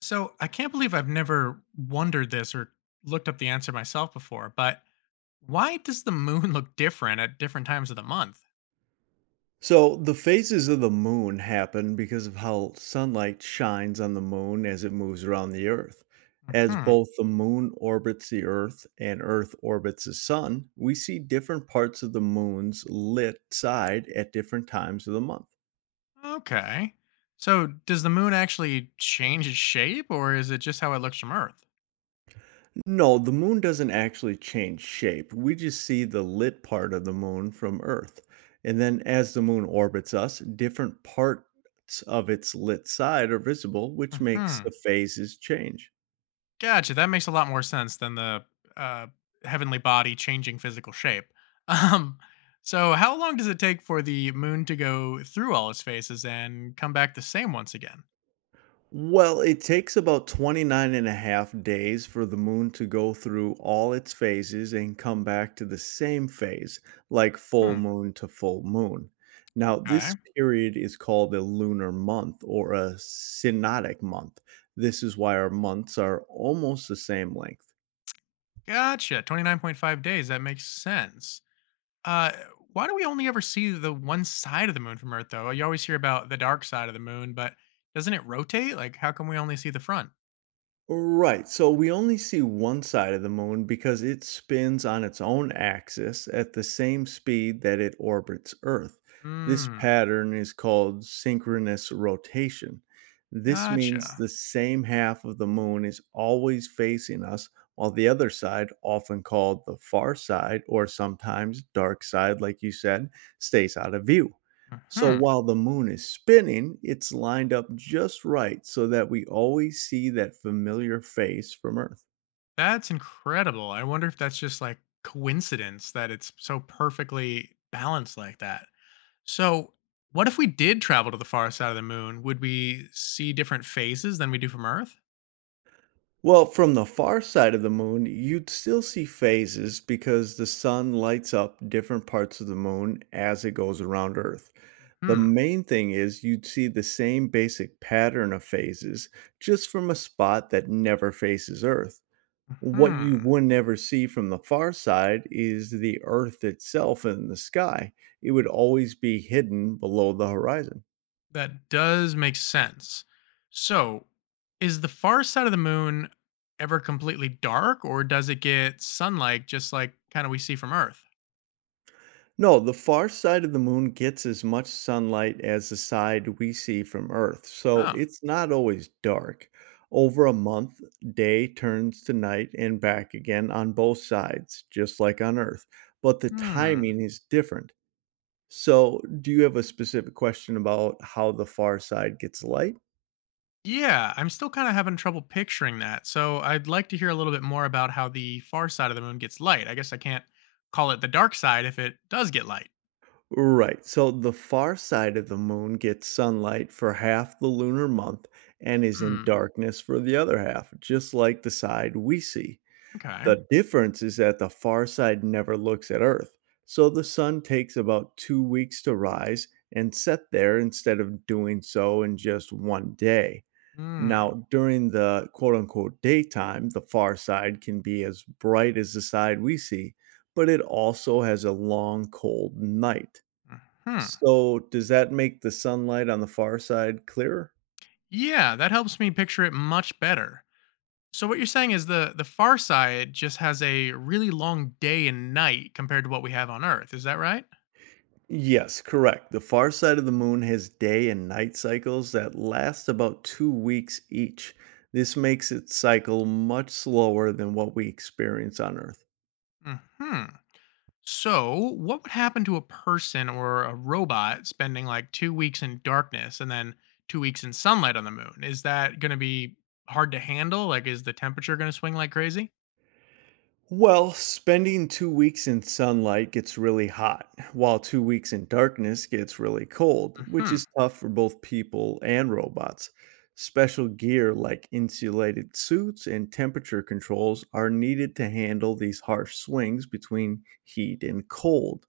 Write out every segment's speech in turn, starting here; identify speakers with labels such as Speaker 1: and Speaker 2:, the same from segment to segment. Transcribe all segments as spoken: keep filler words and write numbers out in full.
Speaker 1: So I can't believe I've never wondered this or looked up the answer myself before, but why does the moon look different at different times of the month?
Speaker 2: So the phases of the moon happen because of how sunlight shines on the moon as it moves around the earth. As
Speaker 1: Hmm.
Speaker 2: both the moon orbits the earth and earth orbits the sun, we see different parts of the moon's lit side at different times of the month.
Speaker 1: Okay. So does the moon actually change its shape or is it just how it looks from Earth?
Speaker 2: No, the moon doesn't actually change shape. We just see the lit part of the moon from earth. And then as the moon orbits us, different parts of its lit side are visible, which makes
Speaker 1: Hmm.
Speaker 2: the phases change.
Speaker 1: Gotcha. That makes a lot more sense than the uh, heavenly body changing physical shape. Um, so how long does it take for the moon to go through all its phases and come back the same once again?
Speaker 2: Well, it takes about twenty-nine and a half days for the moon to go through all its phases and come back to the same phase, like full
Speaker 1: Hmm.
Speaker 2: moon to full moon. Now,
Speaker 1: Okay.
Speaker 2: this period is called a lunar month or a synodic month. This is why our months are almost the same length.
Speaker 1: Gotcha. twenty-nine point five days. That makes sense. Uh, why do we only ever see the one side of the moon from Earth, though? You always hear about the dark side of the moon, but doesn't it rotate? Like, how come we only see the front?
Speaker 2: Right. So we only see one side of the moon because it spins on its own axis at the same speed that it orbits Earth. This
Speaker 1: Hmm.
Speaker 2: pattern is called synchronous rotation. This means
Speaker 1: Gotcha.
Speaker 2: the same half of the moon is always facing us, while the other side, often called the far side or sometimes dark side, like you said, stays out of view. So
Speaker 1: Hmm.
Speaker 2: while the moon is spinning, it's lined up just right so that we always see that familiar face from Earth.
Speaker 1: That's incredible. I wonder if that's just like coincidence that it's so perfectly balanced like that. So, what if we did travel to the far side of the moon? Would we see different phases than we do from Earth?
Speaker 2: Well, from the far side of the moon, you'd still see phases because the sun lights up different parts of the moon as it goes around Earth. The
Speaker 1: Hmm.
Speaker 2: main thing is you'd see the same basic pattern of phases just from a spot that never faces Earth. What you
Speaker 1: Hmm.
Speaker 2: would never see from the far side is the Earth itself and the sky. It would always be hidden below the horizon.
Speaker 1: That does make sense. So, is the far side of the moon ever completely dark, or does it get sunlight just like kind of we see from Earth?
Speaker 2: No, the far side of the moon gets as much sunlight as the side we see from Earth, so
Speaker 1: Oh,
Speaker 2: it's not always dark. Over a month, day turns to night and back again on both sides, just like on Earth, but the
Speaker 1: hmm.
Speaker 2: timing is different. So, do you have a specific question about how the far side gets light?
Speaker 1: Yeah, I'm still kind of having trouble picturing that. So, I'd like to hear a little bit more about how the far side of the moon gets light. I guess I can't call it the dark side if it does get light.
Speaker 2: Right. So the far side of the moon gets sunlight for half the lunar month and is in
Speaker 1: Hmm.
Speaker 2: darkness for the other half, just like the side we see.
Speaker 1: Okay.
Speaker 2: The difference is that the far side never looks at Earth. So the sun takes about two weeks to rise and set there instead of doing so in just one day.
Speaker 1: Hmm.
Speaker 2: Now, during the quote unquote daytime, the far side can be as bright as the side we see, but it also has a long, cold night.
Speaker 1: Hmm.
Speaker 2: So, does that make the sunlight on the far side clearer?
Speaker 1: Yeah, that helps me picture it much better. So what you're saying is the the far side just has a really long day and night compared to what we have on Earth. Is that right?
Speaker 2: Yes, correct. The far side of the moon has day and night cycles that last about two weeks each. This makes its cycle much slower than what we experience on Earth.
Speaker 1: Hmm. So what would happen to a person or a robot spending like two weeks in darkness and then two weeks in sunlight on the moon? Is that going to be hard to handle? Like, is the temperature going to swing like crazy?
Speaker 2: Well, spending two weeks in sunlight gets really hot, while two weeks in darkness gets really cold, which
Speaker 1: Hmm.
Speaker 2: is tough for both people and robots. Special gear like insulated suits and temperature controls are needed to handle these harsh swings between heat and cold.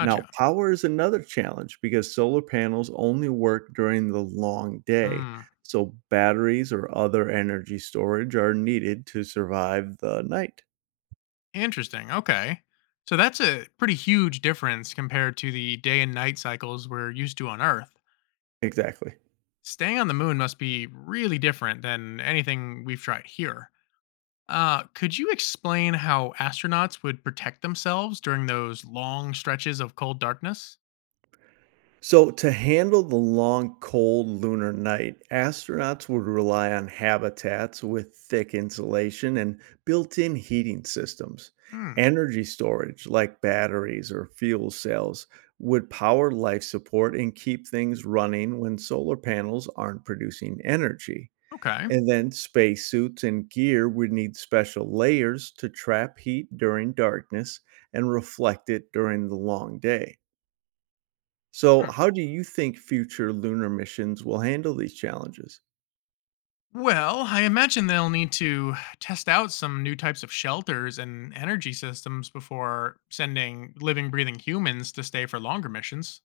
Speaker 2: Now, power is another challenge because solar panels only work during the long day,
Speaker 1: Hmm.
Speaker 2: so batteries or other energy storage are needed to survive the night.
Speaker 1: Interesting. Okay. So that's a pretty huge difference compared to the day and night cycles we're used to on Earth.
Speaker 2: Exactly.
Speaker 1: Staying on the moon must be really different than anything we've tried here. Uh, could you explain how astronauts would protect themselves during those long stretches of cold darkness?
Speaker 2: So, to handle the long, cold lunar night, astronauts would rely on habitats with thick insulation and built in heating systems.
Speaker 1: Hmm.
Speaker 2: Energy storage, like batteries or fuel cells, would power life support and keep things running when solar panels aren't producing energy.
Speaker 1: Okay.
Speaker 2: And then spacesuits and gear would need special layers to trap heat during darkness and reflect it during the long day. So,
Speaker 1: Hmm.
Speaker 2: how do you think future lunar missions will handle these challenges?
Speaker 1: Well, I imagine they'll need to test out some new types of shelters and energy systems before sending living, breathing humans to stay for longer missions.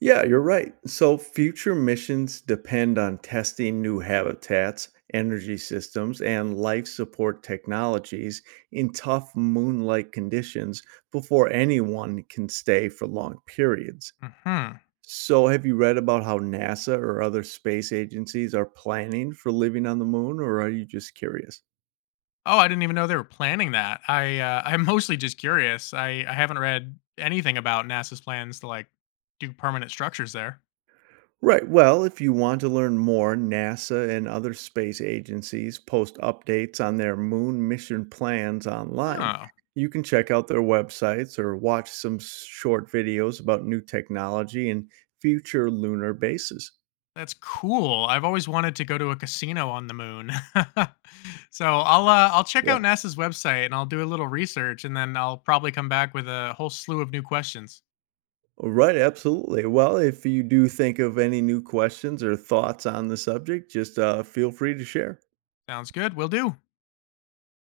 Speaker 2: Yeah, you're right. So, future missions depend on testing new habitats, energy systems, and life support technologies in tough moonlight conditions before anyone can stay for long periods.
Speaker 1: Hmm.
Speaker 2: So, have you read about how NASA or other space agencies are planning for living on the moon, or are you just curious?
Speaker 1: Oh, I didn't even know they were planning that. I uh, I'm mostly just curious. I I haven't read anything about NASA's plans to like do permanent structures there.
Speaker 2: Right. Well, if you want to learn more, NASA and other space agencies post updates on their moon mission plans online.
Speaker 1: Oh,
Speaker 2: You can check out their websites or watch some short videos about new technology and future lunar bases.
Speaker 1: that's cool. I've always wanted to go to a casino on the moon. So I'll uh, I'll check
Speaker 2: Yeah.
Speaker 1: out NASA's website and I'll do a little research and then I'll probably come back with a whole slew of new questions.
Speaker 2: Right. Absolutely. Well, if you do think of any new questions or thoughts on the subject, just uh, feel free to share.
Speaker 1: Sounds good. We'll do.